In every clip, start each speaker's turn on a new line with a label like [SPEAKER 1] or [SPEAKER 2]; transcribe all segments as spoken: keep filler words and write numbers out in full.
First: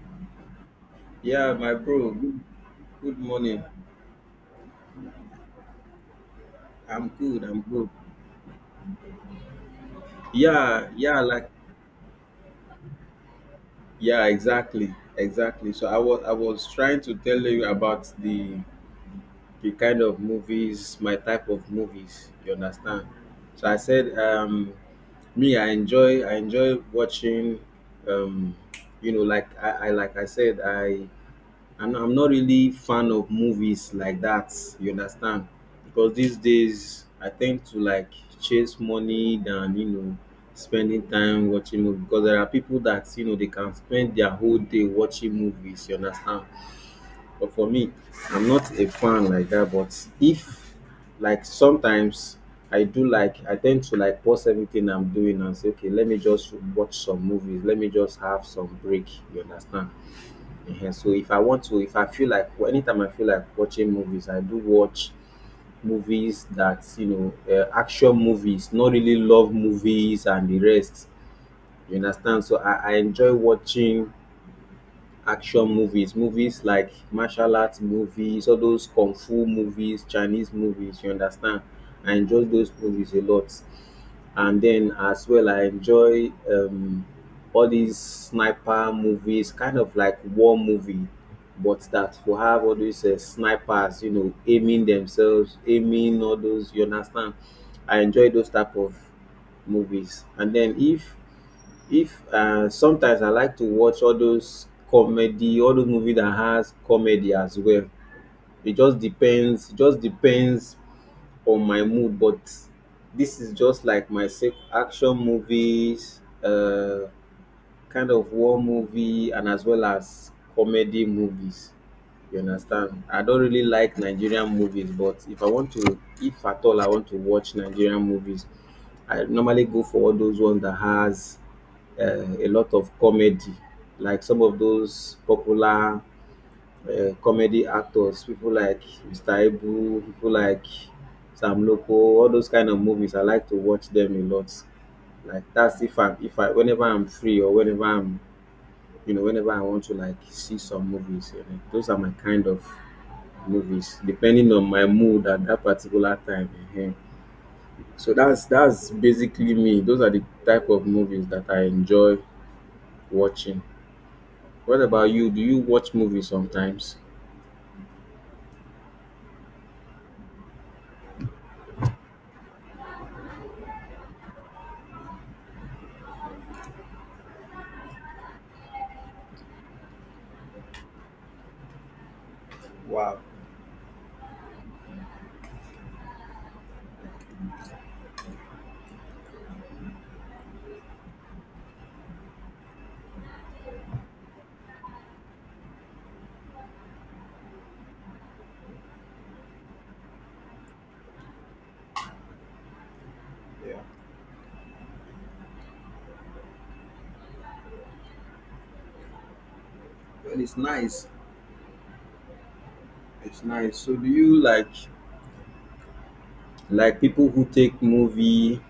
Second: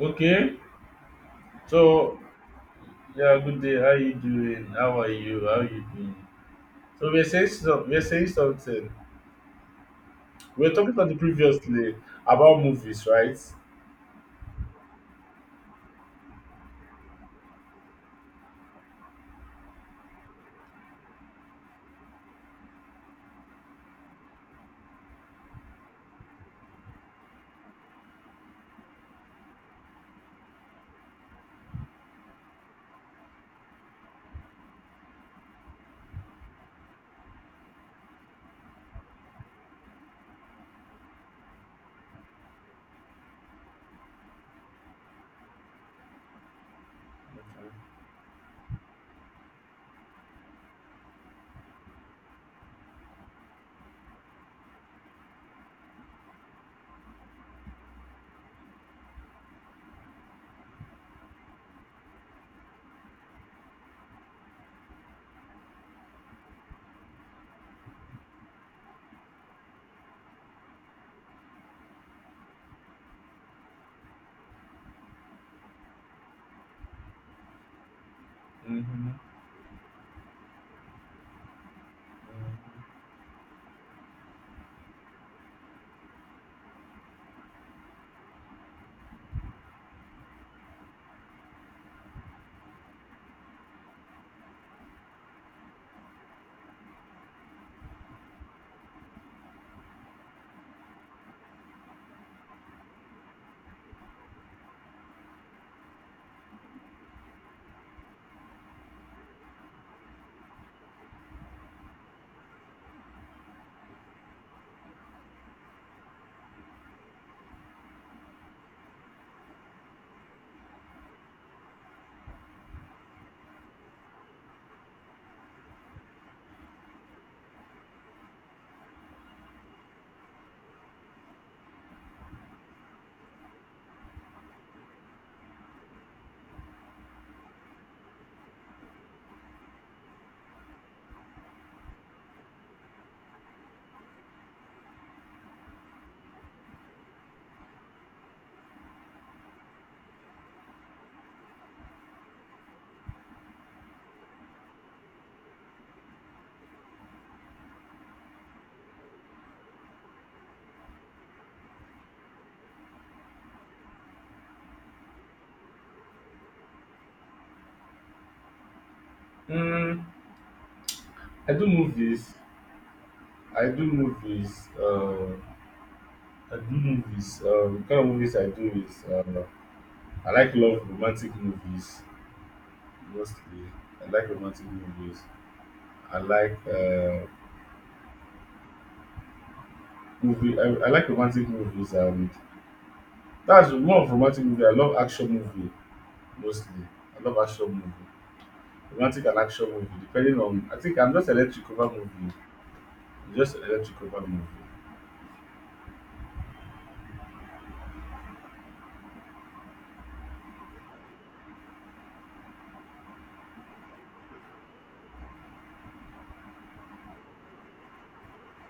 [SPEAKER 1] Okay,
[SPEAKER 2] Yeah, my bro.
[SPEAKER 1] so
[SPEAKER 2] Good, good
[SPEAKER 1] yeah,
[SPEAKER 2] morning.
[SPEAKER 1] good day. How you doing? How are you? How you doing?
[SPEAKER 2] I'm
[SPEAKER 1] So we're
[SPEAKER 2] good.
[SPEAKER 1] saying
[SPEAKER 2] I'm good.
[SPEAKER 1] some, we're saying something. We were
[SPEAKER 2] Yeah,
[SPEAKER 1] talking on the
[SPEAKER 2] yeah, like
[SPEAKER 1] previously about movies, right?
[SPEAKER 2] yeah, exactly, exactly. So I was I was trying to tell you about the the kind of movies, my type of movies. You understand? So I said, um, me, I enjoy I enjoy watching, um, you know, like I, I like I said, I and I'm not really fan of movies like that. You understand? Because these days I tend to like chase money than you know spending time watching movies. Because there are people that you know they can spend their whole day watching movies. You understand? But for me, I'm not a fan like that. But if like sometimes I do like I tend to like pause everything I'm doing and say, okay, let me just watch some movies. Let me just have some break. You understand? Ehen, so if I want to, if I feel like, well, anytime I feel like watching movies, I do watch movies that, you know, uh, action movies, not really love movies and the rest. You understand? So I, I enjoy watching action movies, movies like martial arts movies, all those
[SPEAKER 1] Mm-hmm.
[SPEAKER 2] kung fu movies, Chinese movies, you understand? I enjoy those movies a lot. And then as well, I enjoy um, all these sniper movies, kind of like war movie, but that will have all these uh, snipers, you know, aiming themselves, aiming all those, you understand? I enjoy those type of movies. And then if if uh, sometimes I like to watch all those comedy, all those movie that has comedy as well. It just depends. It just depends on my mood. But this is just like my sec- action movies. Uh, kind of war movie and as well as comedy movies. You understand? I don't really like Nigerian movies, but if I want to, if at all I want to watch Nigerian movies, I normally go for all those ones that has uh, a lot of comedy, like some of those popular uh, comedy actors, people like mister Ibu, people like Sam Loko, all those kind of movies. I like to watch them a lot. Like that's if I'm if I whenever I'm free or whenever I'm you know, whenever I want to like see some movies, you know, those are my kind of movies, depending on my mood at that particular time. Ehen. So that's that's basically me. Those are the type of movies that I enjoy watching. What about you? Do you watch movies sometimes?
[SPEAKER 1] Mm, I do movies. I do movies. Uh, I do movies. Um, the kind of movies I do is um, I like love romantic movies
[SPEAKER 2] Wow.
[SPEAKER 1] mostly. I like romantic movies. I like uh, movie. I, I like romantic movies and that's more of romantic movie. I love action movie mostly. I love action movie. Romantic and action movie depending on I think I'm just electric over movie. I'm just
[SPEAKER 2] Yeah.
[SPEAKER 1] electric over movie.
[SPEAKER 2] Well, it's nice. It's nice. So do you like like people who take movie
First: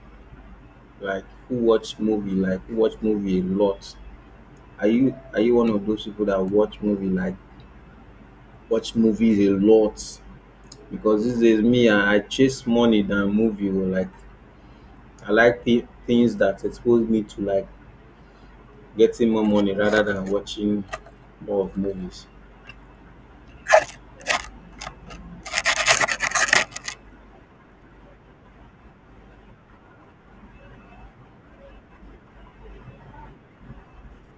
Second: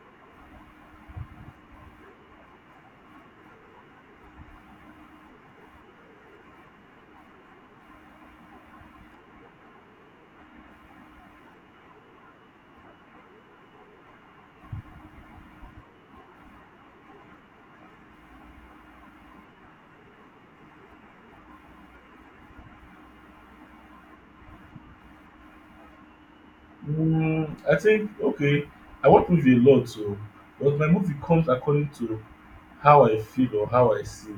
[SPEAKER 2] like who watch movie like who watch movie a lot? Are you are you one of those people that watch movie like watch movies a lot, because these days me I, I chase money than movie oh, like I like th- things that expose me to like getting more money rather than watching more of movies.
[SPEAKER 1] Mm, I think okay. I watch movie a lot, so but my movie comes according to how I feel or how I see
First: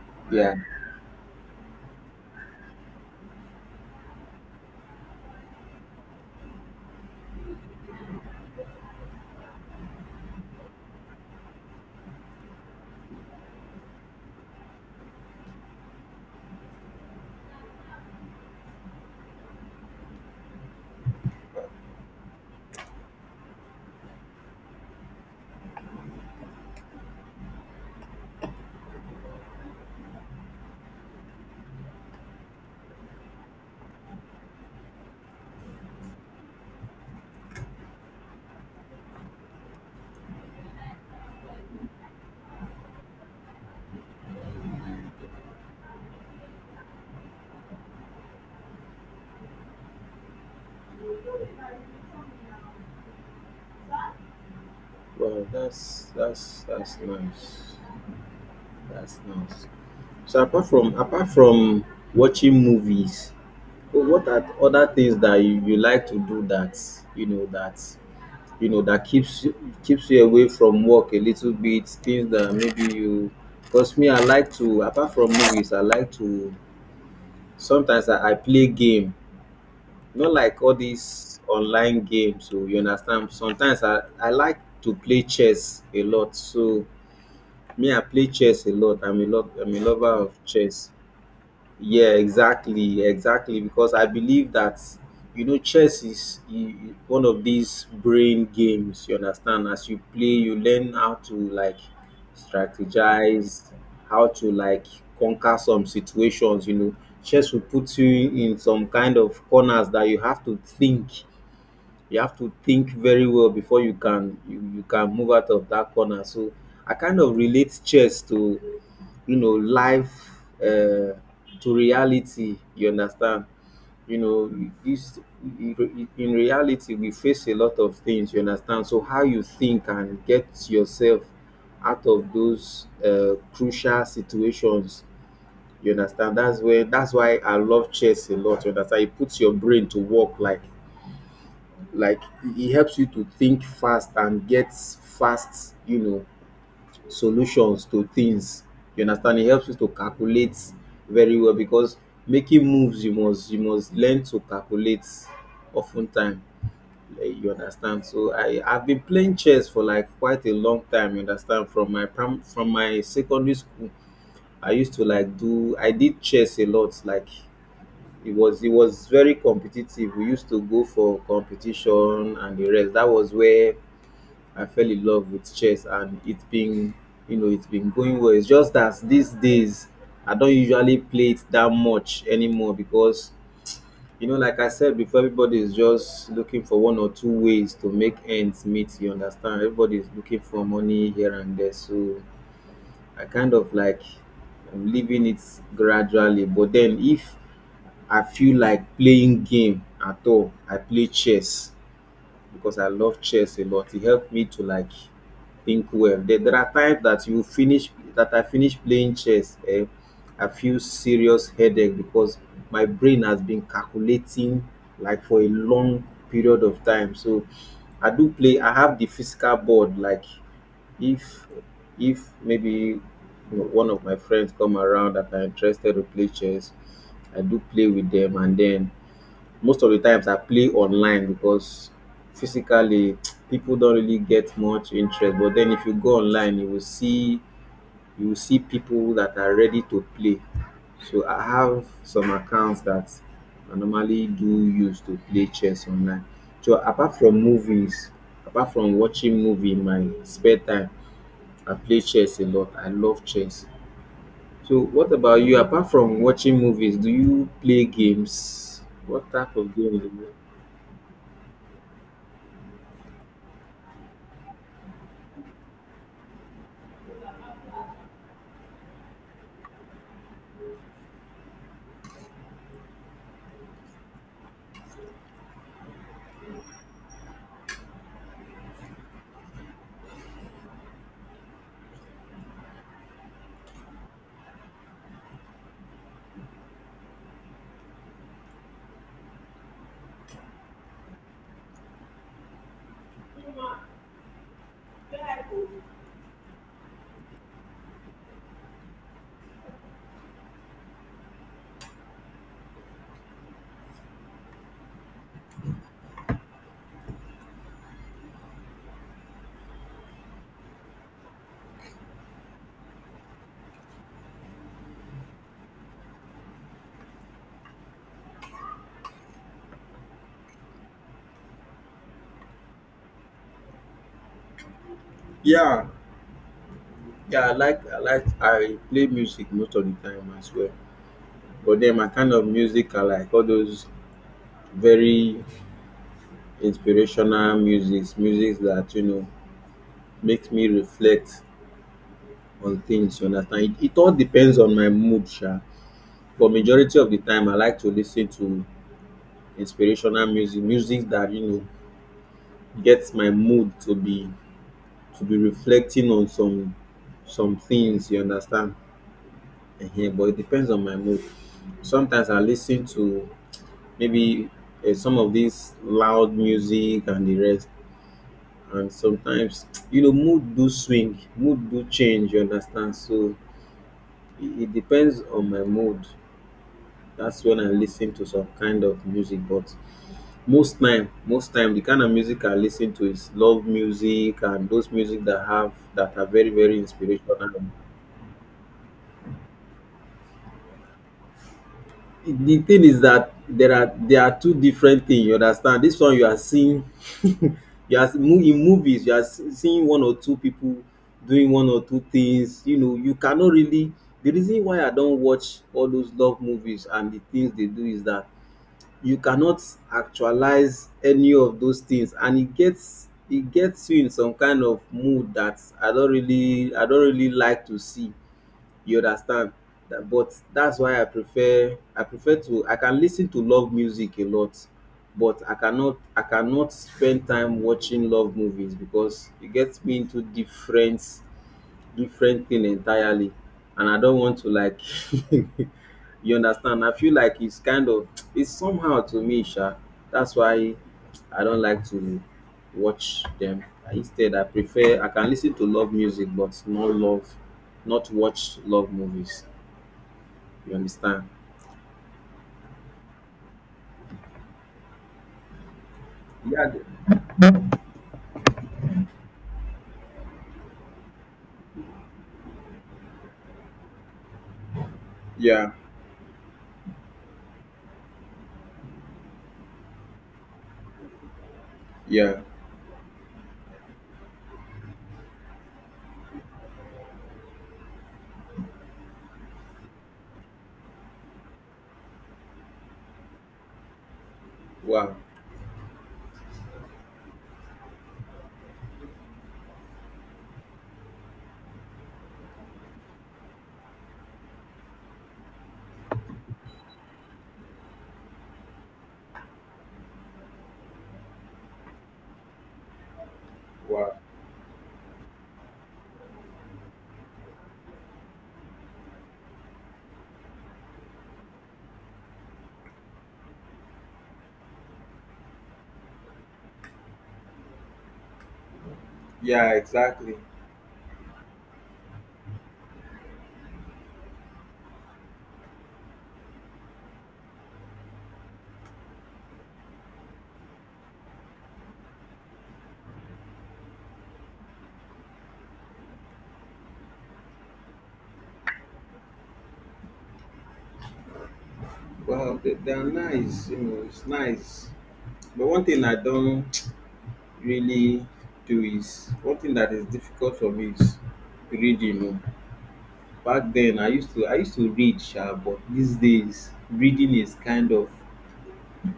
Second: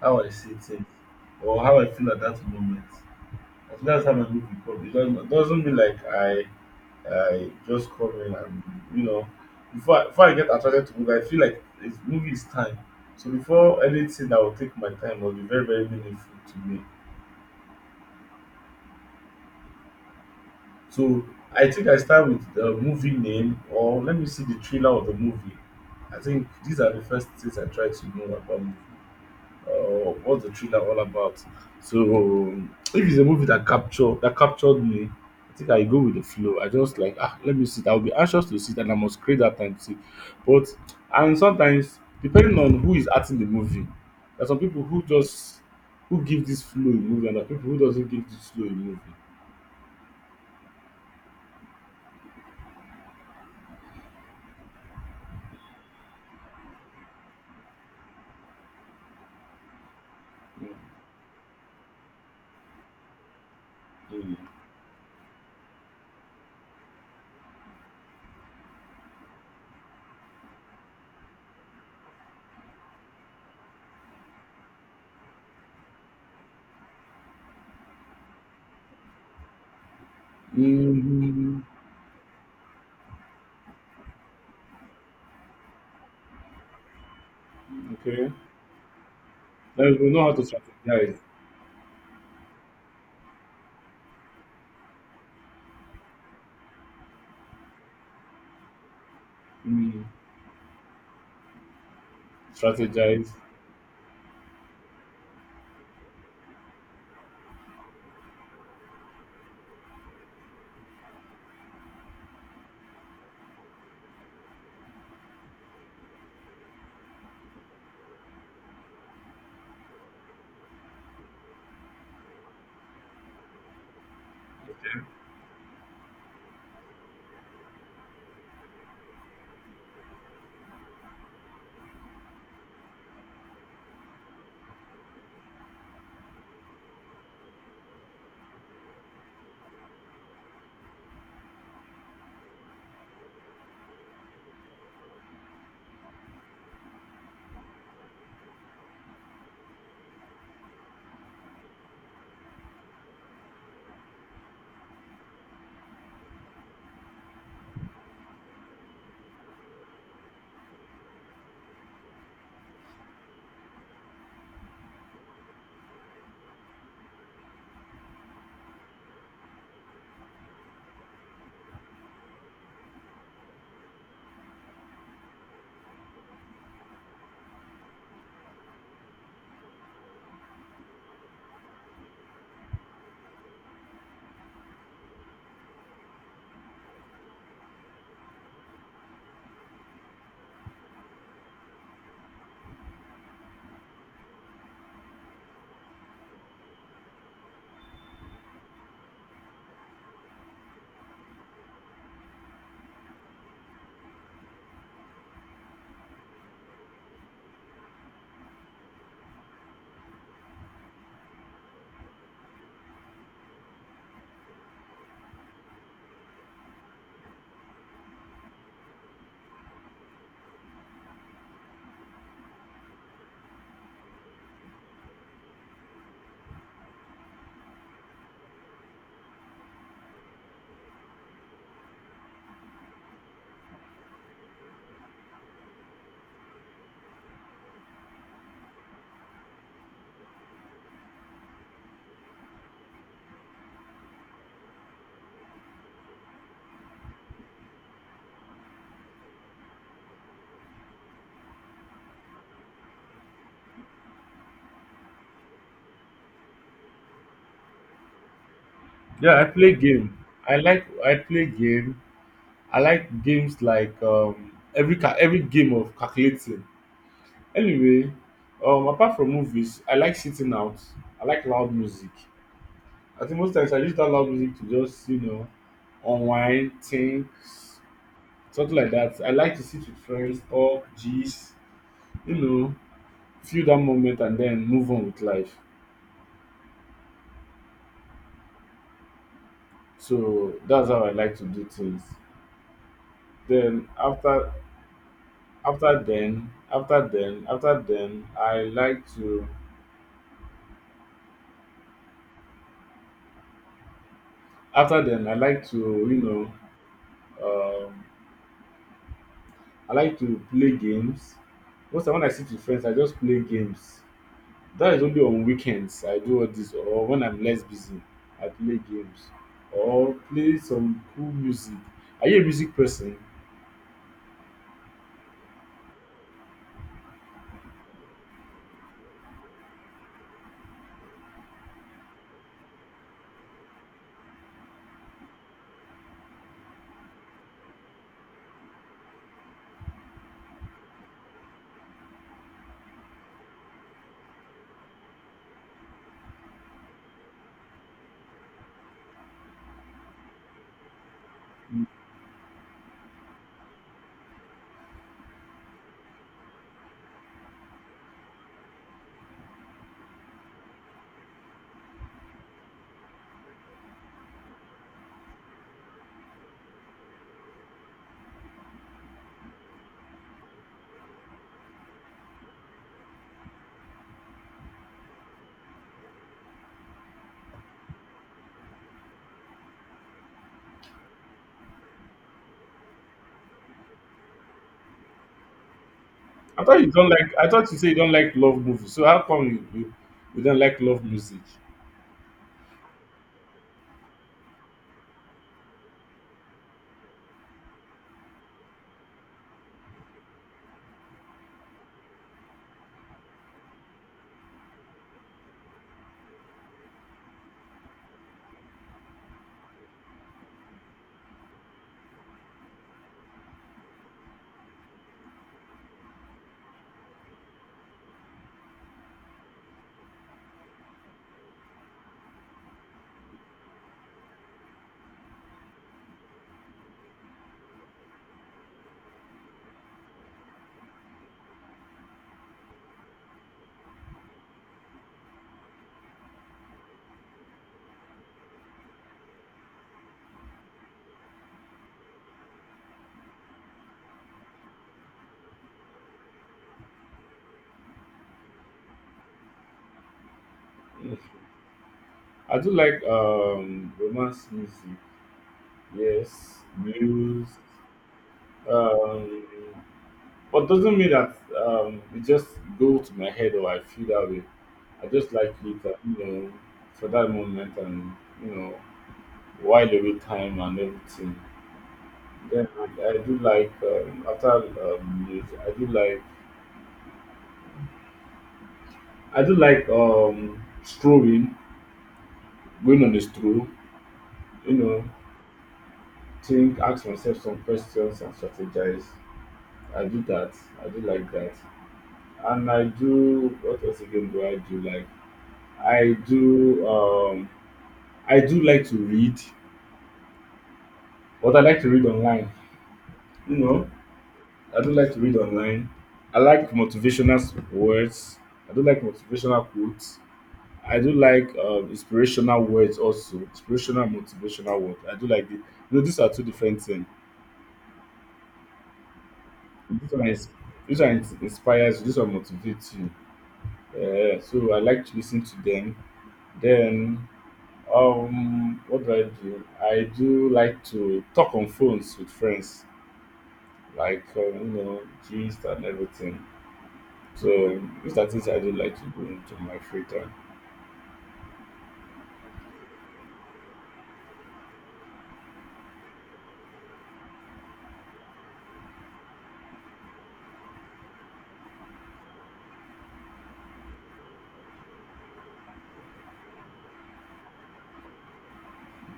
[SPEAKER 1] how I
[SPEAKER 2] Yeah.
[SPEAKER 1] see things or how I feel at that moment. I think that's how my movie comes. It doesn't, it doesn't mean like I I just come in and you know, before I, before I get attracted to movie, I feel like it's movie is time. So before anything that will take my time will be very very meaningful to me. So I think I start with the movie name or let me see the trailer of the movie. I think these are the first things I try to know about movie. Oh, what's the thriller all about? So, um, if it's a movie that capture that captured me, I think I go with the flow. I just like ah, let me sit. I'll be anxious to sit, and I must create that time to sit. But and sometimes depending on who is acting the movie, there are some people who just who give this flow in movie, and there are people who doesn't give this flow in movie.
[SPEAKER 2] Well that's that's that's nice. That's nice. So apart from apart from watching movies, wh- what
[SPEAKER 1] Mm.
[SPEAKER 2] are th- other things that you, you like to do, that you know that you know that keeps you keeps you away from work a little bit, things that maybe you, because me I like to, apart from movies I like to, sometimes i, I play game, not like all these
[SPEAKER 1] Mm.
[SPEAKER 2] online games, so you understand sometimes i i like to play chess a lot. So me I play
[SPEAKER 1] Okay,
[SPEAKER 2] chess a lot, i'm a lot I'm a
[SPEAKER 1] then we
[SPEAKER 2] lover
[SPEAKER 1] know how to
[SPEAKER 2] of chess.
[SPEAKER 1] strategize.
[SPEAKER 2] Yeah, exactly, exactly, because I believe that you know chess is i- i- one of these brain games, you understand? As you
[SPEAKER 1] Mm.
[SPEAKER 2] play you learn how to like
[SPEAKER 1] Strategize.
[SPEAKER 2] strategize, how to like conquer some situations, you know chess will put you in some kind of corners that you have to think, you have to think very well before you can you, you can move out of that corner. So I kind of relate chess to you know life, uh, to reality. You understand? You know, this in reality we face a lot of things. You understand? So how you think and get yourself out of those uh, crucial situations. You understand? That's where that's why I love chess a lot. You understand? It puts your brain to work, like like it it helps you to think fast and get fast you know solutions to things, you understand it helps you to calculate very well because making moves you must you must learn to calculate often time, eh, you understand. So i i've been playing chess for like quite a long time, you understand, from my prim from my secondary school. I used to like do I did chess a lot, like it was it was very competitive. We used to go for competition and the rest. That was where I fell in love with chess, and it's been you know it's been going well. It's just that these days I don't usually play it that much anymore because you know, like I said before, everybody is just looking for one or two ways to make ends meet. You understand? Everybody is looking for money here and there, so I kind of like I'm leaving it gradually. But then if I feel like playing game at all I play chess, because I love chess a lot. It helped me to like think well. There, there are times that you finish that I finish playing chess, eh, I feel serious headache because my brain has been calculating like for a long period of time. So I do play. I have the physical board. Like if if maybe you know, one of my friends come around that are interested to play chess, I do play with them, and then most of the times I play online because physically people don't really get much interest. But then if you go online, you will see you will see people that are ready to play. So I have some accounts that I normally do use to play chess online. So apart from movies, apart from watching movie in my spare time, I play chess a lot. I love chess. So what about you? Apart from watching movies, do you play games? What
[SPEAKER 1] Yeah, I
[SPEAKER 2] type of
[SPEAKER 1] play
[SPEAKER 2] game do
[SPEAKER 1] game.
[SPEAKER 2] you?
[SPEAKER 1] I like I play game. I like games like um, every ca- every game of calculating. Anyway, um, apart from movies, I like sitting out. I like loud music. I think most times I use that loud music to just you know unwind, think, something like that. I like to sit with friends, talk, gist, you know, feel that moment and then move on with life. So that's how I like to do things. Then after after then after then after then I like to After then, I like to, you know, um, I like to play games. Most time when I sit with friends, I just play games. That is only on weekends I do all this, or when I'm less busy, I play games or play some cool music. Are you a music person?
[SPEAKER 2] Yeah, yeah, I like I like I play music most of the time as well. But then my kind of music, I like all those very inspirational musics, musics that you know makes me reflect on things. You understand? It, it all depends on my mood, sha. But majority of the time, I like to listen to inspirational music, music that you know gets my mood to be to be reflecting on some some things. You understand? Yeah, but it depends on my mood. Sometimes I listen to maybe uh, some of this loud music and the rest. And sometimes, you know, mood do swing, mood do change, you understand? So it, it depends on my mood. That's when I listen to some kind of music. But most time, most time, the kind of music I listen to is love music and those music that have that are very,
[SPEAKER 1] I
[SPEAKER 2] very
[SPEAKER 1] thought you don't like. I thought
[SPEAKER 2] inspirational.
[SPEAKER 1] you say you don't like love movies. So how come you you, you don't like love music?
[SPEAKER 2] The thing is that there are there are two different things, you understand, this one you are seeing, you are mo- in movies you are see- seeing one or two people doing one or two things, you know you cannot really, the reason why I don't watch all those love movies and the things they do is that you cannot actualize any of those things, and it gets it gets you in some kind of mood that i don't really I don't really like to see, you understand. That, but that's why i prefer I prefer to, I can listen to love music a lot but i cannot I cannot spend time watching love movies, because it gets me into different different thing entirely, and I don't want to like you understand. I feel like it's kind of, it's somehow to me, sha. That's why I don't like to watch them. Instead I prefer I can listen to love music but not love not watch love movies. You understand?
[SPEAKER 1] I do like um romance music. Yes,
[SPEAKER 2] Yeah th-
[SPEAKER 1] blues. Um, But doesn't mean that um, it just go to my head or I feel that way. I just like
[SPEAKER 2] yeah,
[SPEAKER 1] it, uh, you know, for that moment and you know, while away time and everything.
[SPEAKER 2] yeah.
[SPEAKER 1] Then I, I do like um, after um, years, I do like I do like um strolling, going on the stroll, you know,
[SPEAKER 2] Wow.
[SPEAKER 1] think, ask myself some questions and strategize. I do that. I do like that, and I do. What else again do I do like? I do. Um, I do like to read, but I like to read online. You know,
[SPEAKER 2] Wow.
[SPEAKER 1] I do like to read online. I like motivational s- words. I do like motivational quotes. I do like um, inspirational words also. Inspirational and motivational words. I do like it. You know, these are two different things.
[SPEAKER 2] Yeah,
[SPEAKER 1] This one
[SPEAKER 2] exactly.
[SPEAKER 1] is this one ins- inspires you. This one motivates you. Uh, so I like to listen to them. Then, um, what do I do? I do like to talk on phones with friends, like um, you know, gist and everything. So these are things I do like to do into my free time.
[SPEAKER 2] Well they, they're nice, you know, it's nice. But one thing I don't really do, is one thing that is difficult for me, is reading. Oh. Back then I used to I used to read sha, but these days reading is kind of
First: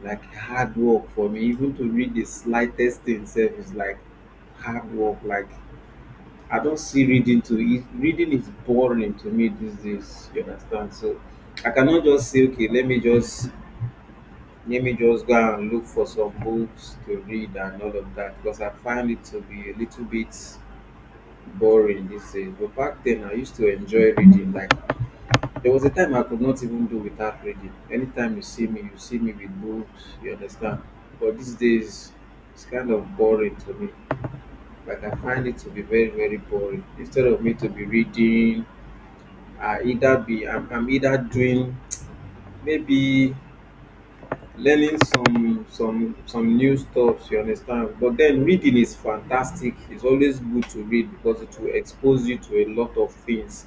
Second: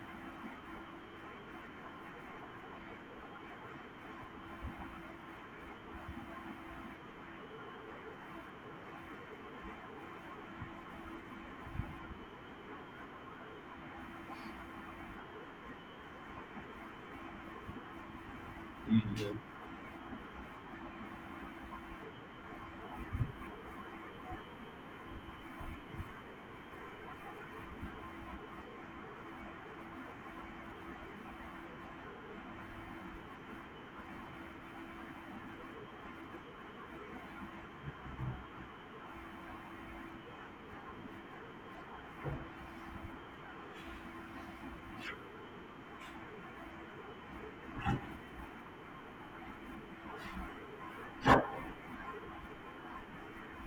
[SPEAKER 2] like hard work for me. Even to read the slightest thing sef is like hard work. Like I don't see reading to it, reading is boring to me these days. You understand? So I cannot just say okay let me just let me just go and look for some books to read and all of that, because I find it
[SPEAKER 1] Mhm.
[SPEAKER 2] to be a little bit boring these days. But back then, I used to enjoy reading. Like there was a time I could not even do without reading. Anytime you see me, you see me with books. You understand? But these days, it's kind of boring to me. Like I find it to be very, very boring. Instead of me to be reading, I either be I'm, I'm either doing maybe learning some some some new stuff. You understand? But then reading is fantastic. It's always good to read because it will expose you to a lot of things,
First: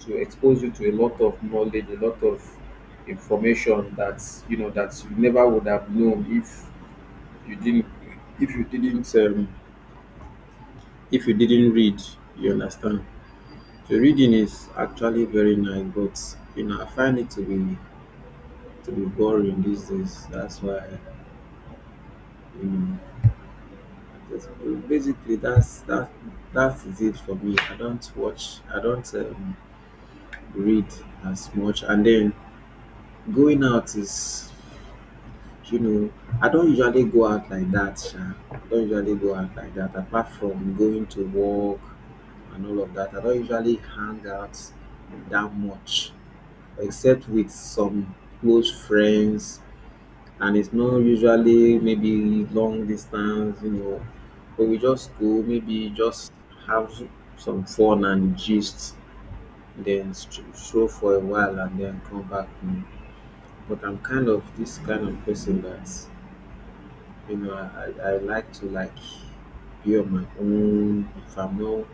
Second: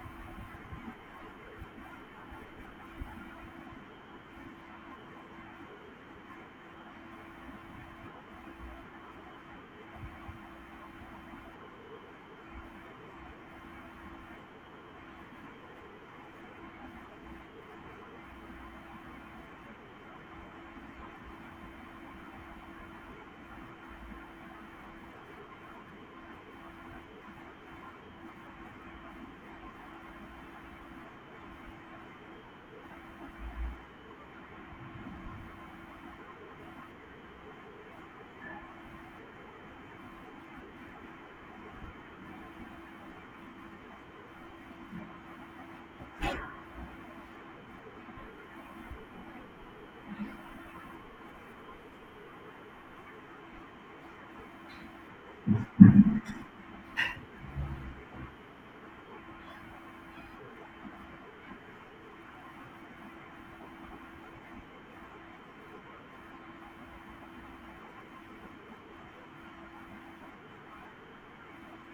[SPEAKER 2] it will expose you to a lot of knowledge, a lot of information that you know that you never would have known if you didn't if you didn't um, if you didn't read. You understand? So reading is actually very nice, but you know I find it to be to be boring these days. That's why you know. that's- Basically, that's that. That is it for me. I don't watch. I don't um, read as much, and then going out is you know, I don't usually go out like that, sha. I don't usually go out like that, apart from going to work and all of that. I don't usually hang out that much, except with some close friends, and it's not usually maybe long distance, you know. But we just go, maybe just have some fun and gist, then st- stroll for a while and then come back. home. But I'm kind of this kind of person that, you know, I, I I like to like be on my own. If I'm not,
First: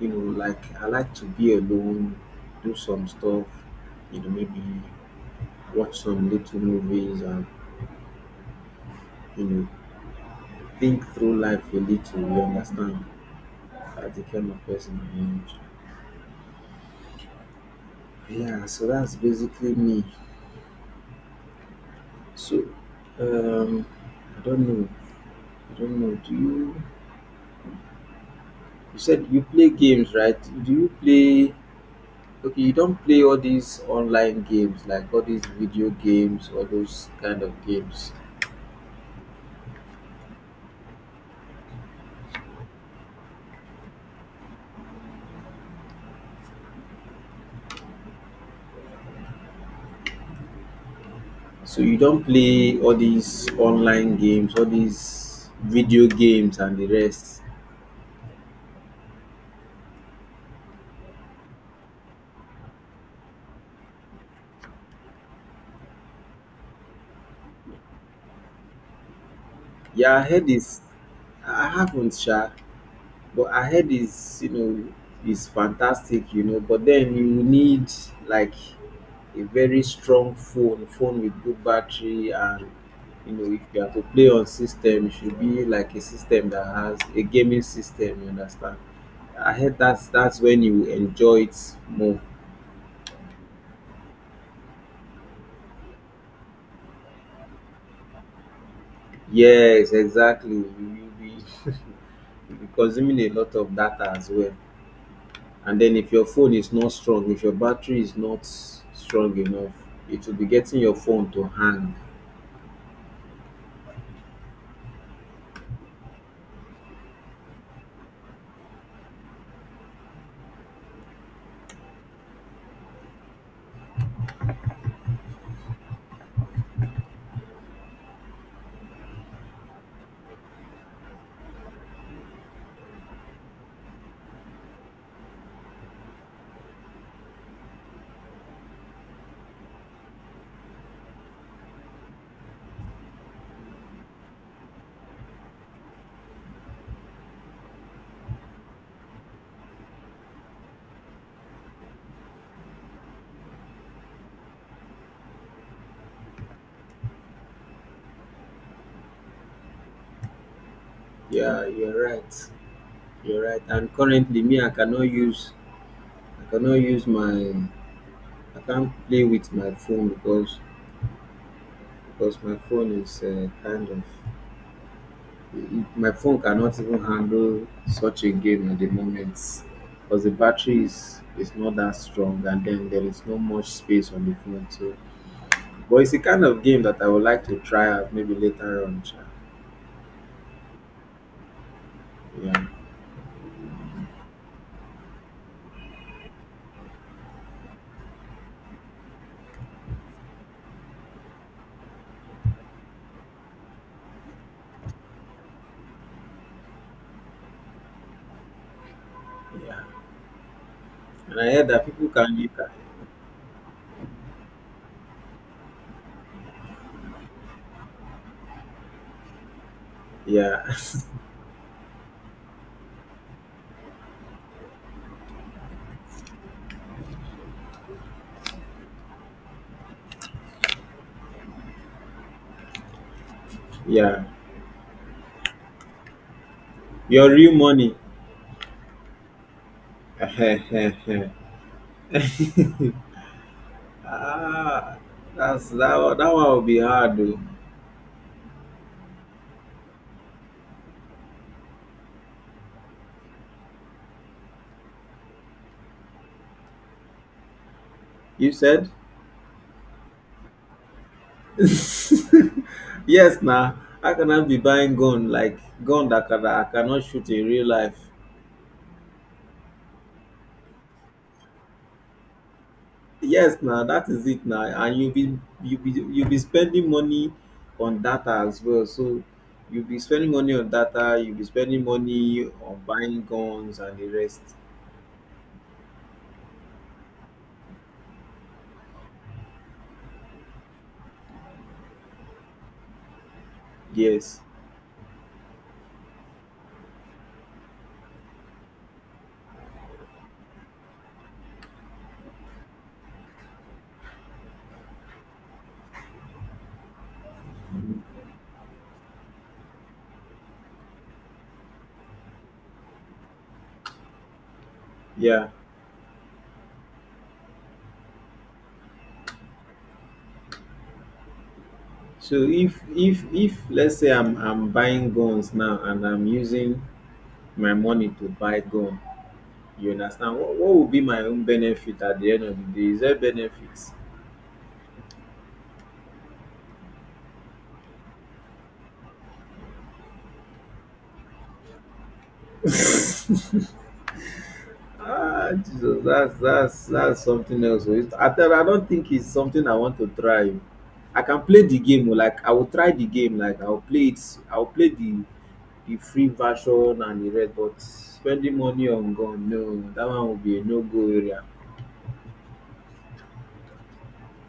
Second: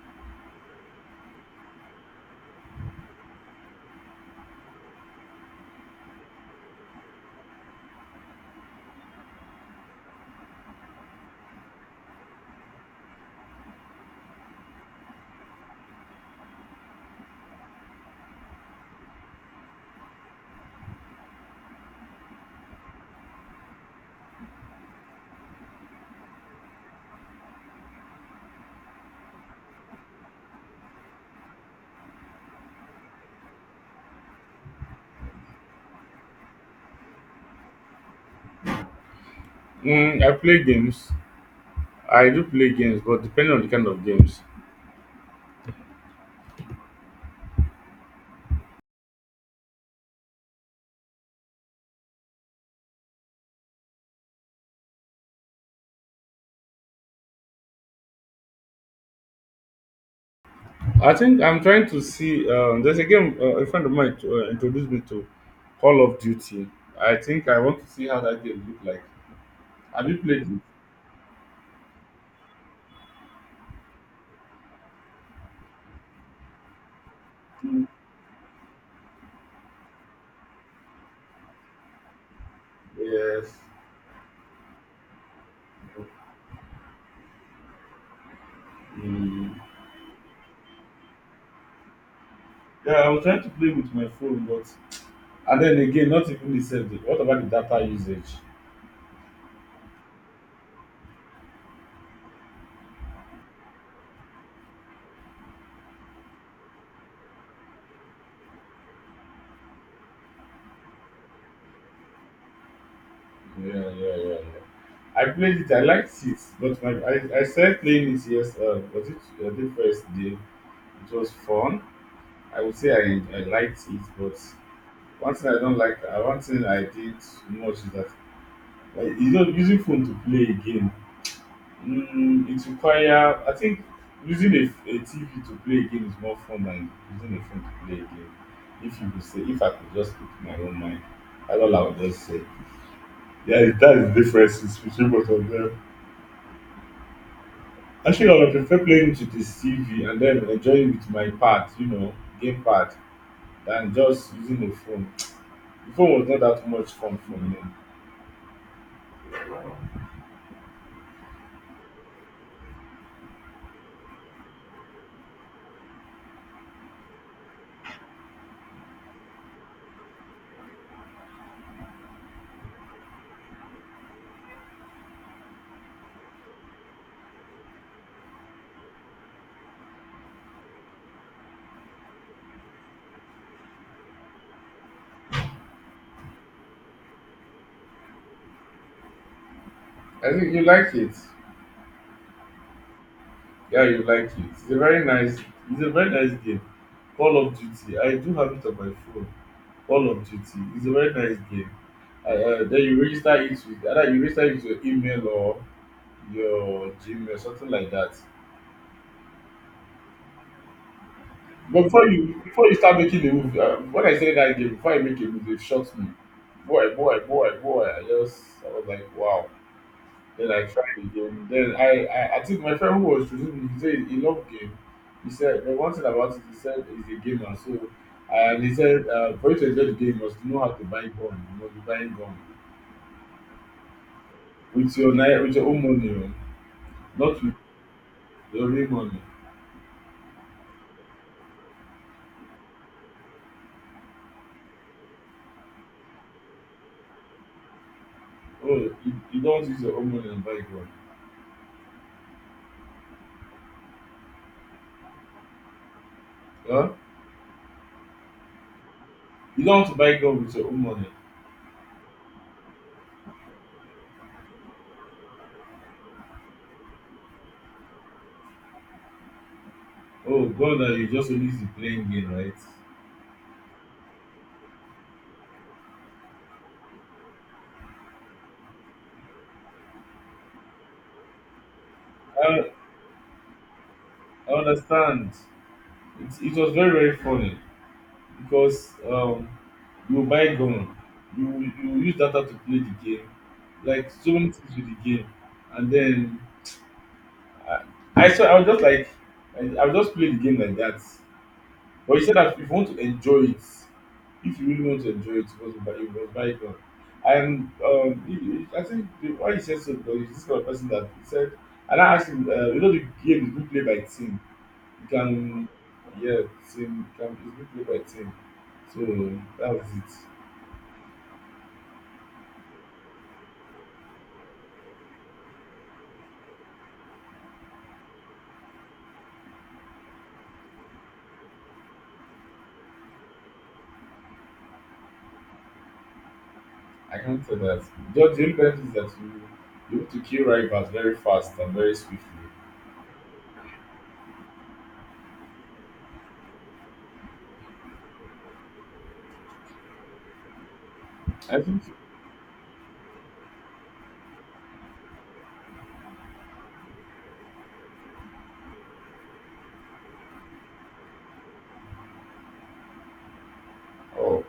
[SPEAKER 2] you know, like I like to be alone, do some stuff, you know, maybe watch some little movies and, you know, think through life a little. You understand? That's the kind of person I am. Yeah, so that's basically me. So, um, I don't know. I don't know. Do you? You said you play games, right? Do you play Okay, you don't play all these online games, like all these video games, all those kind of games.
[SPEAKER 1] Mm, I play games. I do play games, but depending on the kind of games.
[SPEAKER 2] So you don't play all these online games, all these video games and the rest.
[SPEAKER 1] I think I'm trying to see. Um, there's a game uh, a friend of mine uh, introduced me to, Call of Duty. I think I want to see how that game look like. Have
[SPEAKER 2] Yeah,
[SPEAKER 1] you
[SPEAKER 2] I
[SPEAKER 1] played
[SPEAKER 2] heard
[SPEAKER 1] it?
[SPEAKER 2] is I haven't sha, but I heard is, you know, is fantastic, you know. But then you need like a very strong phone, phone with good battery and, you know,
[SPEAKER 1] Yes.
[SPEAKER 2] if you are to play on system, it should be like a system that has a gaming system, you understand?
[SPEAKER 1] Mm.
[SPEAKER 2] I heard that's that's when you enjoy it more.
[SPEAKER 1] Yeah, I was trying to play with my phone, but and then again, not even the same. What about the data usage?
[SPEAKER 2] Yes, exactly. You will be you'll be consuming a lot of data as well. And then if your phone is not strong, if your battery is not strong enough, it will be getting your phone to hang.
[SPEAKER 1] Yeah, yeah, yeah, yeah. I played it. I liked it, but my I, I started playing it. Yes, uh, was it uh, the first day? It was fun. I would say I, I liked it, but one thing I don't like, uh, one thing I did much is that like, you know using phone to play a game. Mm, it require. I think using a, a T V to play a game is more fun than using a phone to play a game. If you could say, if I could just speak my own mind, that's all I would just say. Yeah, that is the difference between both of them. Actually, I would prefer playing to the T V and then enjoying with my pad, you know, game pad, than just using the phone. The phone was not that much fun for me.
[SPEAKER 2] Yeah, you're right. You're right. And currently me I cannot use I cannot use my I can't play with my phone because because my phone is uh, kind of, it- my phone cannot even handle such a game at the moment because the battery is is not that strong and then there is no much space on the phone, so but it's a kind of game that I would like to try out maybe later on sha.
[SPEAKER 1] I think you like it.
[SPEAKER 2] Yeah.
[SPEAKER 1] Yeah, you like it. It's a very nice. It's a very nice game. Call of Duty. I do have it on my phone. Call of Duty. It's a very nice game. Uh, uh, then you register it with either you register it with your email or your Gmail, something like that.
[SPEAKER 2] Yeah, and I heard
[SPEAKER 1] But
[SPEAKER 2] that
[SPEAKER 1] before
[SPEAKER 2] people can
[SPEAKER 1] you
[SPEAKER 2] you
[SPEAKER 1] before
[SPEAKER 2] can.
[SPEAKER 1] you start making a move, um, when I saw that game, before I make a move, they shot me. Boy, boy, boy, boy. I just I was like, wow. Then
[SPEAKER 2] Yeah.
[SPEAKER 1] I tried again. Then I I, I think my friend who was choosing me, he said he loved game. He said, but one thing about it, he said he's a gamer. So and he said, uh, for you to enjoy the game, you must know how to buy gun. You must be buying gun
[SPEAKER 2] Yeah,
[SPEAKER 1] with your ni- with your own money, oh,
[SPEAKER 2] your
[SPEAKER 1] not
[SPEAKER 2] real
[SPEAKER 1] with
[SPEAKER 2] money.
[SPEAKER 1] your real money.
[SPEAKER 2] Ah, that's that, one- that one will be hard though.
[SPEAKER 1] Oh, you, you don't use your own money and buy gun. Huh?
[SPEAKER 2] You said.
[SPEAKER 1] You don't want to buy gun with your own money.
[SPEAKER 2] Yes na, how can I be buying gun like gun that can, I cannot shoot in real life?
[SPEAKER 1] Oh God, that you just only the playing game, right?
[SPEAKER 2] Yes, now that is it now. And you be you be you be spending money on data as well, so you be spending money on data, you be spending money
[SPEAKER 1] I,
[SPEAKER 2] on buying guns and the rest.
[SPEAKER 1] I understand. It, it was very very funny because um, you buy gun, you you use data to play the game, like so
[SPEAKER 2] Yes.
[SPEAKER 1] many things with the game, and then I, I saw I was just like I, I was just playing the game like that. But you said that if you want to enjoy it, if you really want to enjoy it, you must buy, you must buy it. Now. And um, he- he- I think the, why he said so because he's this kind of person that he said, and I asked him, uh, you know, the game is being played by team. You
[SPEAKER 2] Yeah,
[SPEAKER 1] can, yeah, team you can it's being played by team. So that was it.
[SPEAKER 2] so if if if let's say i'm i'm buying guns now and I'm using my money to buy gun. You understand? What, what will be my own benefit at the end of the day? Is there benefits?
[SPEAKER 1] I can't tell that. Just the only benefit is that you you have to kill rivals very fast and very swiftly.
[SPEAKER 2] Ah, Jesus, that's that's that's something else. Oh. It's- I tell you, I don't think it's something I want to try. I can
[SPEAKER 1] I
[SPEAKER 2] play the
[SPEAKER 1] think.
[SPEAKER 2] game, oh, like I will try the game, like I'll play it. I'll play the the free version and the red, but spending money on gun, no, that one will be a no go area.
[SPEAKER 1] Oh,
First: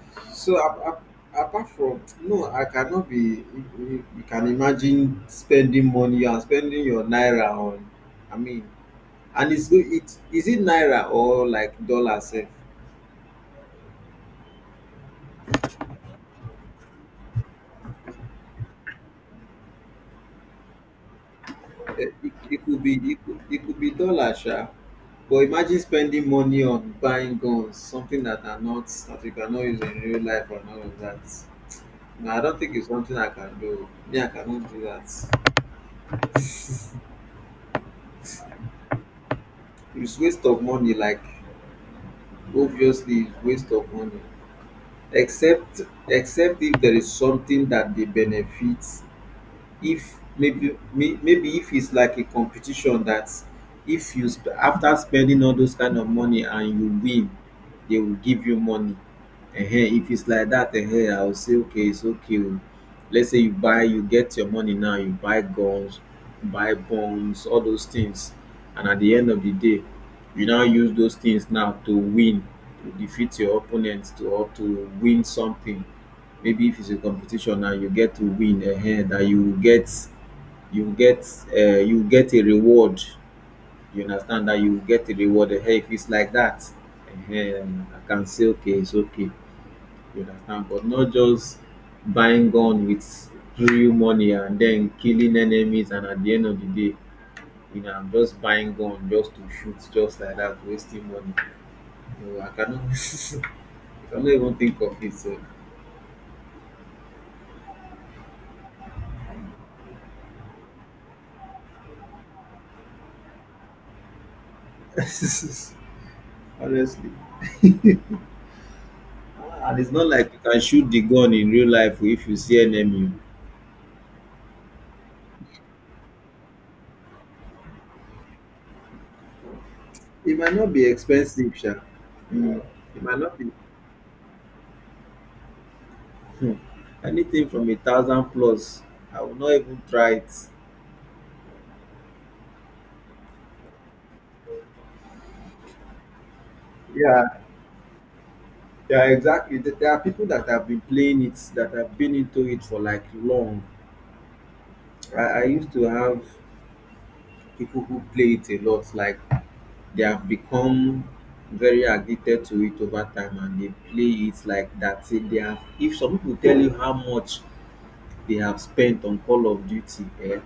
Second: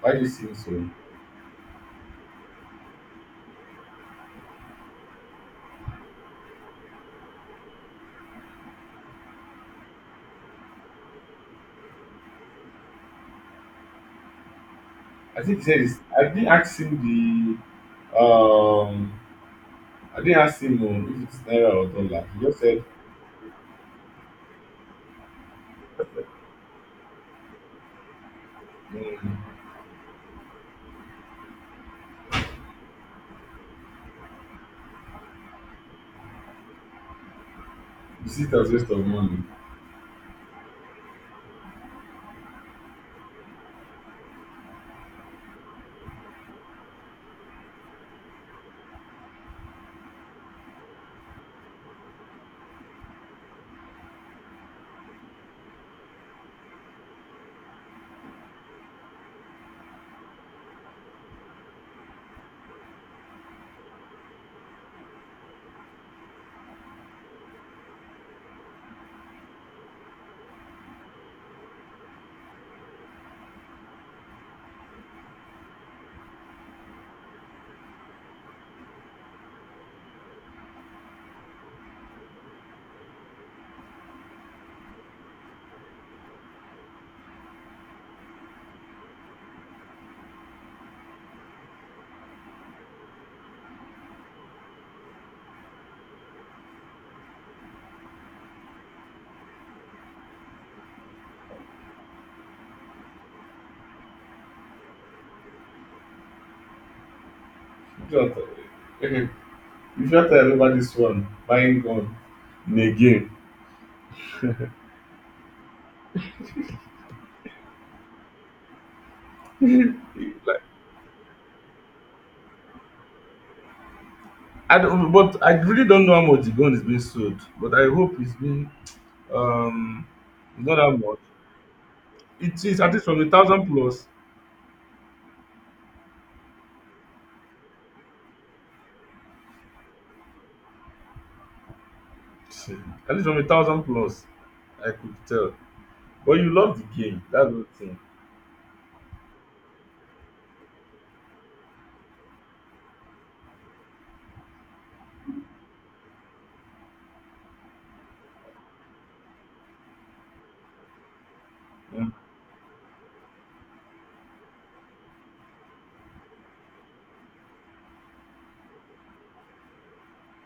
[SPEAKER 1] why do you
[SPEAKER 2] So
[SPEAKER 1] seem so?
[SPEAKER 2] ap ap apart from no, I cannot be, you you you can imagine spending money and spending your naira on, I mean, and it's go it is it naira or like dollar sef?
[SPEAKER 1] I think he said this. I didn't ask him the um I didn't ask him um, if it's naira or
[SPEAKER 2] Eh,
[SPEAKER 1] dollar.
[SPEAKER 2] It
[SPEAKER 1] He just
[SPEAKER 2] it could
[SPEAKER 1] said,
[SPEAKER 2] be, it could it could be dollar sha, but imagine spending money on buying guns, something that are not that you cannot
[SPEAKER 1] mm,
[SPEAKER 2] use in real life and all of that. No, I don't think it's something I can do. Me, I cannot do that.
[SPEAKER 1] "You see, it as waste of money."
[SPEAKER 2] It's waste of money, like obviously it's waste of money. except except if there is something that they benefit, if maybe may- maybe if it's like a competition that if you sp- after spending all those kind of money and you win, they will give you money. Ehen, if it's like that, ehen, I will say, okay, it's okay. Oh. Let's say you buy, you get your money now, you buy guns, buy bombs, all those things. And at the end of the day, you now use those things now to win, to defeat your opponent, to or to win something. Maybe if it's a competition now, you get to win ahead that you will get you will get uh, you will get a reward. You understand that you will get a reward ahead if it's like that. Ehen, I can say okay, it's okay. You understand? But not just buying gun with real money and then killing enemies and at the end of the day, you know, I'm just buying gun just to shoot just like that, wasting money. You know, I cannot I cannot even think of it. So.
[SPEAKER 1] If you want to if you want to remember this one, buying gun in a game.
[SPEAKER 2] Honestly. And it's not like you can
[SPEAKER 1] Like,
[SPEAKER 2] shoot the gun in real life if you see enemy.
[SPEAKER 1] I don't, but I really don't know how much the gun is being sold. But I hope it's being um,
[SPEAKER 2] It might not
[SPEAKER 1] not
[SPEAKER 2] be
[SPEAKER 1] that much.
[SPEAKER 2] expensive, sha. Mm.
[SPEAKER 1] It is at
[SPEAKER 2] It
[SPEAKER 1] least
[SPEAKER 2] might
[SPEAKER 1] from a
[SPEAKER 2] not be
[SPEAKER 1] thousand plus.
[SPEAKER 2] anything from a thousand plus. I will not even try it.
[SPEAKER 1] See. At least from a thousand plus, I could tell. But you love the game.
[SPEAKER 2] Yeah,
[SPEAKER 1] That's the thing.
[SPEAKER 2] yeah, exactly. Th- There are people that have been playing it, that have been into it for like long. I, I used to have people who play it a lot, like they have become very addicted to it over time and they play it like that. Say they have, if some people tell you how much they have spent on Call of Duty, eh,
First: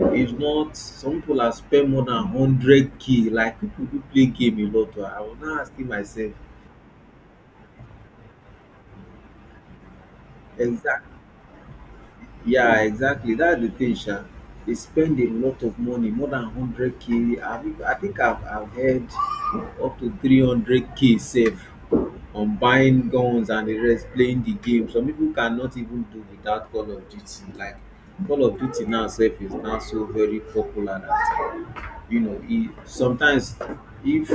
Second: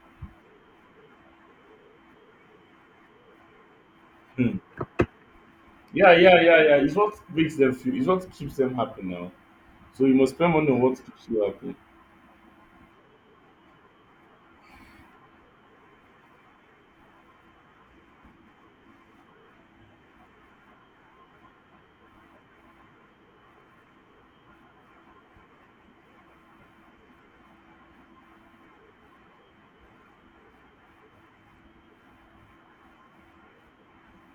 [SPEAKER 2] it's not, some people have spent more than one hundred k. Like people who play game a
[SPEAKER 1] Mhm.
[SPEAKER 2] lot, I was now asking
[SPEAKER 1] Yeah,
[SPEAKER 2] myself.
[SPEAKER 1] yeah, yeah, yeah. It's what makes them feel. It's what keeps them happy now. So you must spend money on what
[SPEAKER 2] Exactly.
[SPEAKER 1] keeps you happy.
[SPEAKER 2] Yeah, exactly. That's the thing, Sha. They spend a lot of money, more than one hundred k. I, think I think I've, I've heard up to three hundred k safe on buying guns and the rest, playing the game. Some people cannot even do without Call of Duty. Like, Call of Duty now, safe is now so very popular that, you know, it, sometimes, if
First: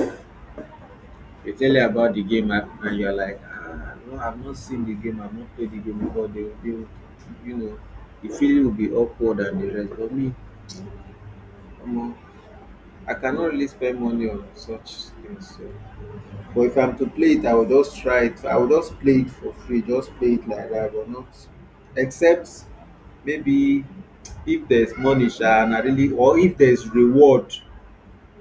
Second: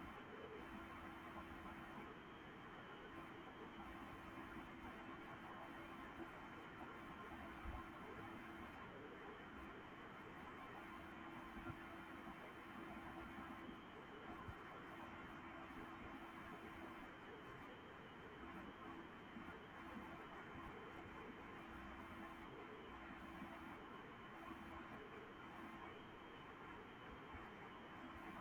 [SPEAKER 2] they tell you about the game and and you're like, ah, no, I've not seen the game, I've not played the game before, they, they, you know, the feeling will be awkward and the rest. But me, Omo, I cannot really spend money on such things. So. But if I'm to play it, I will just try it. I will just play it for free. Just play it like that, but not. Except maybe if there's money, sha, and I really, or if there's reward.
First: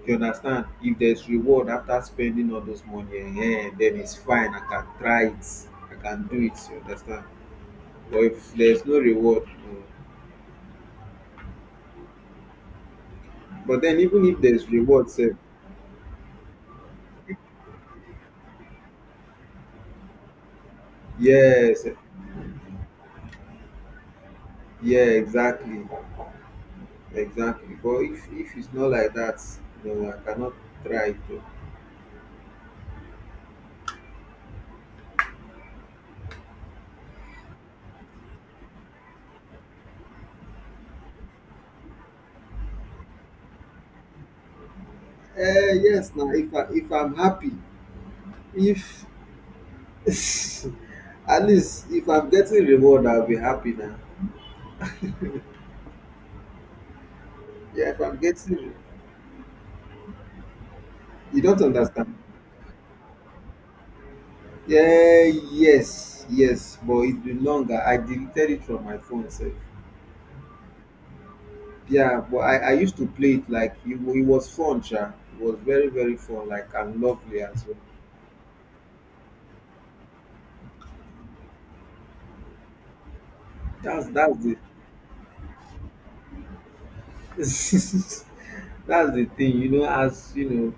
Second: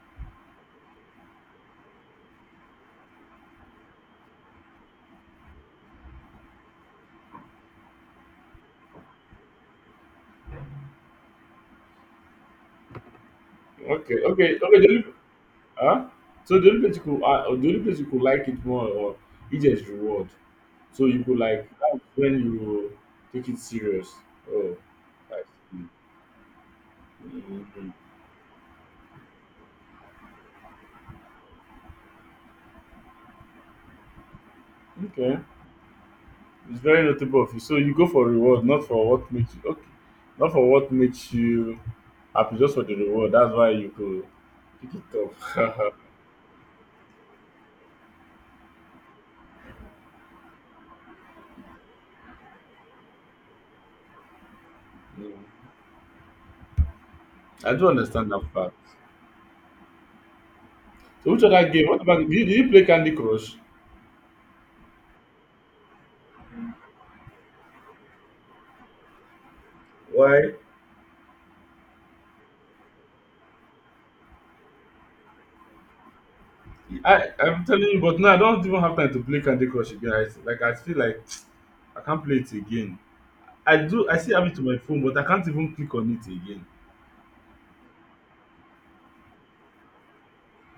[SPEAKER 2] You understand? If there's reward after spending all those money, eh, then it's fine. I can try it. I can do it. You understand? But if there's no reward, no. But then
[SPEAKER 1] Okay,
[SPEAKER 2] even if
[SPEAKER 1] okay, okay. The
[SPEAKER 2] there's
[SPEAKER 1] only,
[SPEAKER 2] reward, sef,
[SPEAKER 1] huh? So the only place you could, uh, the only place you could like it more or it is reward. So you could like
[SPEAKER 2] yes,
[SPEAKER 1] that's when you take it serious. Oh,
[SPEAKER 2] yeah,
[SPEAKER 1] I
[SPEAKER 2] exactly.
[SPEAKER 1] see.
[SPEAKER 2] Exactly.
[SPEAKER 1] Mhm.
[SPEAKER 2] But if, if it's not like that, you know, I cannot try to.
[SPEAKER 1] Okay, it's very notable of you. So you go for reward, not for what makes you okay, not for what makes you happy, just for the reward. That's why you could pick it up.
[SPEAKER 2] Uh, yes, now if I if I'm happy, if at least if I'm getting reward, I'll be happy now.
[SPEAKER 1] Mm. I do
[SPEAKER 2] Yeah, if I'm
[SPEAKER 1] understand that
[SPEAKER 2] getting,
[SPEAKER 1] fact. So
[SPEAKER 2] you
[SPEAKER 1] which
[SPEAKER 2] don't
[SPEAKER 1] other game? What
[SPEAKER 2] understand.
[SPEAKER 1] about did you, did you play Candy Crush?
[SPEAKER 2] Yeah, yes, yes. But it's been longer. I deleted it from my phone. So
[SPEAKER 1] Why?
[SPEAKER 2] yeah, but I, I used to play it like it, wa- it was fun, sha. It was very very fun. Like and
[SPEAKER 1] I
[SPEAKER 2] lovely as
[SPEAKER 1] I'm
[SPEAKER 2] well.
[SPEAKER 1] telling you, but now I don't even have time to play Candy Crush again. I, like I feel like I can't play it again. I
[SPEAKER 2] That's
[SPEAKER 1] do. I
[SPEAKER 2] that's
[SPEAKER 1] still have
[SPEAKER 2] the
[SPEAKER 1] it on my phone, but I can't even click on it again.
[SPEAKER 2] that's the thing, you know, as you know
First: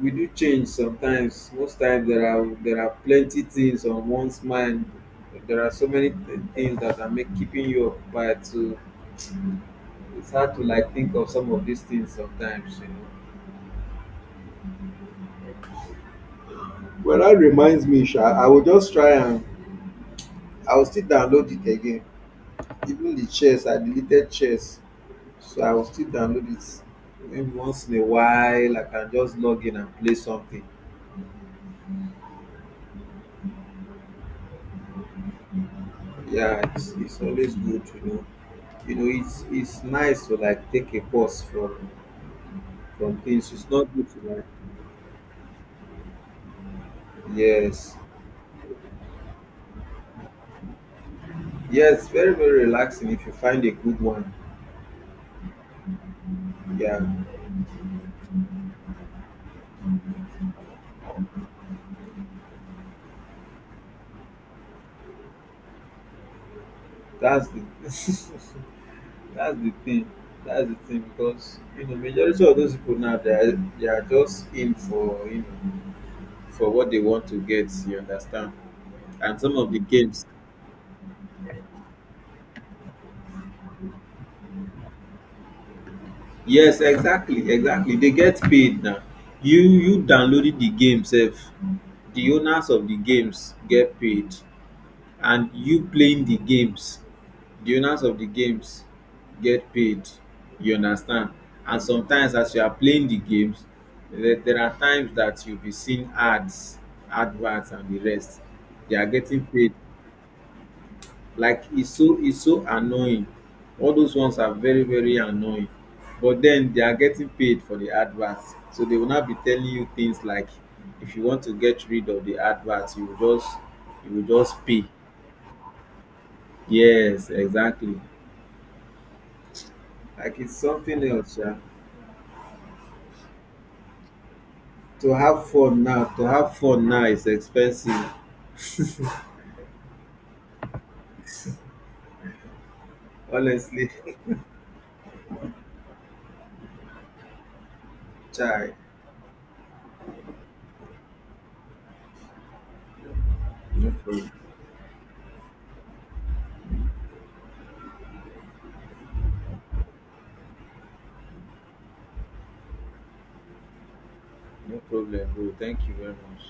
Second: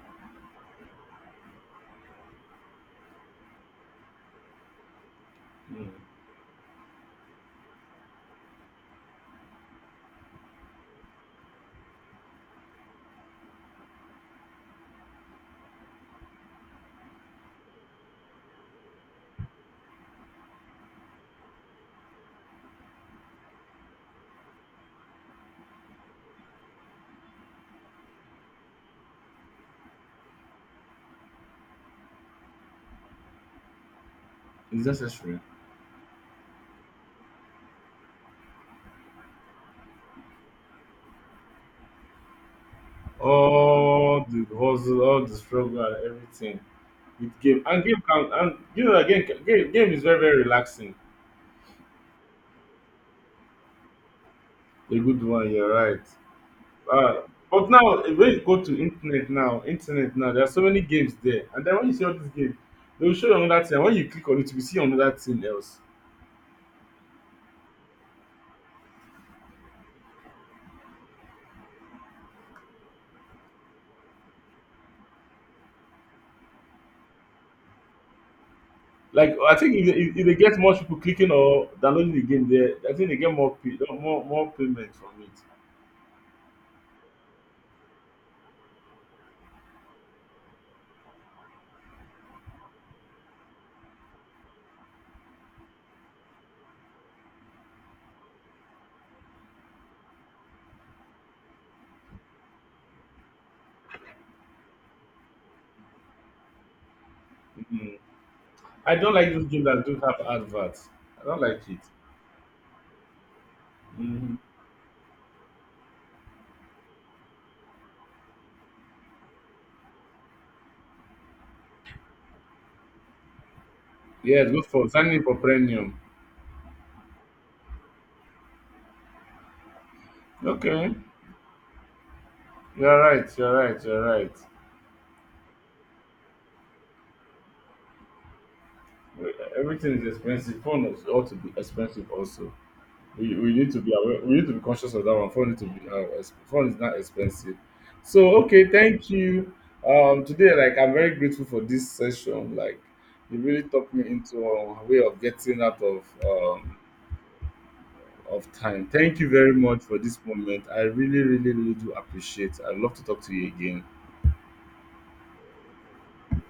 [SPEAKER 2] we do change sometimes, most times there are, there are plenty things on one's mind, there are so
[SPEAKER 1] Mm.
[SPEAKER 2] many th- things that are make keeping you occupied, so it's hard to like think of some of these things sometimes, you know. Well, that reminds me, Sha. I will just try and I will still download it again. Even the chess, I deleted chess, so I will still download it. Maybe once in a while I can just log in and play something.
[SPEAKER 1] It's necessary.
[SPEAKER 2] Yeah, it's, it's always good, you know, you know it's it's nice to like take a pause from from things. It's not good
[SPEAKER 1] All
[SPEAKER 2] to
[SPEAKER 1] the
[SPEAKER 2] like
[SPEAKER 1] hustle, all the struggle, and everything with game and
[SPEAKER 2] yes,
[SPEAKER 1] game count and you know again game, game is very very relaxing.
[SPEAKER 2] yes, very very relaxing if you find a good one.
[SPEAKER 1] A good one, you're right.
[SPEAKER 2] Yeah,
[SPEAKER 1] Uh, but now when you go to internet now, internet now, there are so many games there, and then when you see all these games, they will show you another thing. And when you click on it, you will see another thing else.
[SPEAKER 2] that's the that's the thing that's the thing because, you know, majority of those people now, they are, they are just in for, you know, for what they want to get, you understand?
[SPEAKER 1] Like
[SPEAKER 2] And
[SPEAKER 1] I
[SPEAKER 2] some of
[SPEAKER 1] think
[SPEAKER 2] the
[SPEAKER 1] if, if, if
[SPEAKER 2] games,
[SPEAKER 1] they get more people clicking or downloading the game, there I think they get more pay, more more payment from it.
[SPEAKER 2] yes, exactly, exactly, they get paid now. you you downloaded the game sef, the owners of the games get paid, and you playing the games, the owners of the games get paid, you understand? And sometimes as you are playing the games, there, there are times that you be seeing ads, adverts and the rest,
[SPEAKER 1] I
[SPEAKER 2] they are
[SPEAKER 1] don't like
[SPEAKER 2] getting
[SPEAKER 1] those games
[SPEAKER 2] paid.
[SPEAKER 1] that don't have adverts. I don't like
[SPEAKER 2] Like
[SPEAKER 1] it.
[SPEAKER 2] it's so, it's so annoying, all those
[SPEAKER 1] Mm-hmm.
[SPEAKER 2] ones are very very annoying. But then they are getting paid for the adverts, so they will not be telling you things like if you want to get rid of the adverts, you will just you will
[SPEAKER 1] Yeah,
[SPEAKER 2] just
[SPEAKER 1] good
[SPEAKER 2] pay.
[SPEAKER 1] for signing in for premium.
[SPEAKER 2] Yes, exactly. Like it's
[SPEAKER 1] Okay,
[SPEAKER 2] something else, yeah.
[SPEAKER 1] you're right. You're right. You're right.
[SPEAKER 2] To have fun now to have fun now is expensive.
[SPEAKER 1] Everything is expensive. Phone is ought to be expensive also. we, we need to
[SPEAKER 2] Honestly.
[SPEAKER 1] be aware, we need to be conscious of that one. Phone need to be uh, ex- phone is not expensive. So okay,
[SPEAKER 2] Chai.
[SPEAKER 1] thank you. Um, today like I'm very grateful for this session. Like you really
[SPEAKER 2] No
[SPEAKER 1] talked me
[SPEAKER 2] problem.
[SPEAKER 1] into a way of getting out of um of time. Thank you very much for this moment. I really really really do appreciate. I'd love to talk to you again.
[SPEAKER 2] No problem, bro, thank you very much.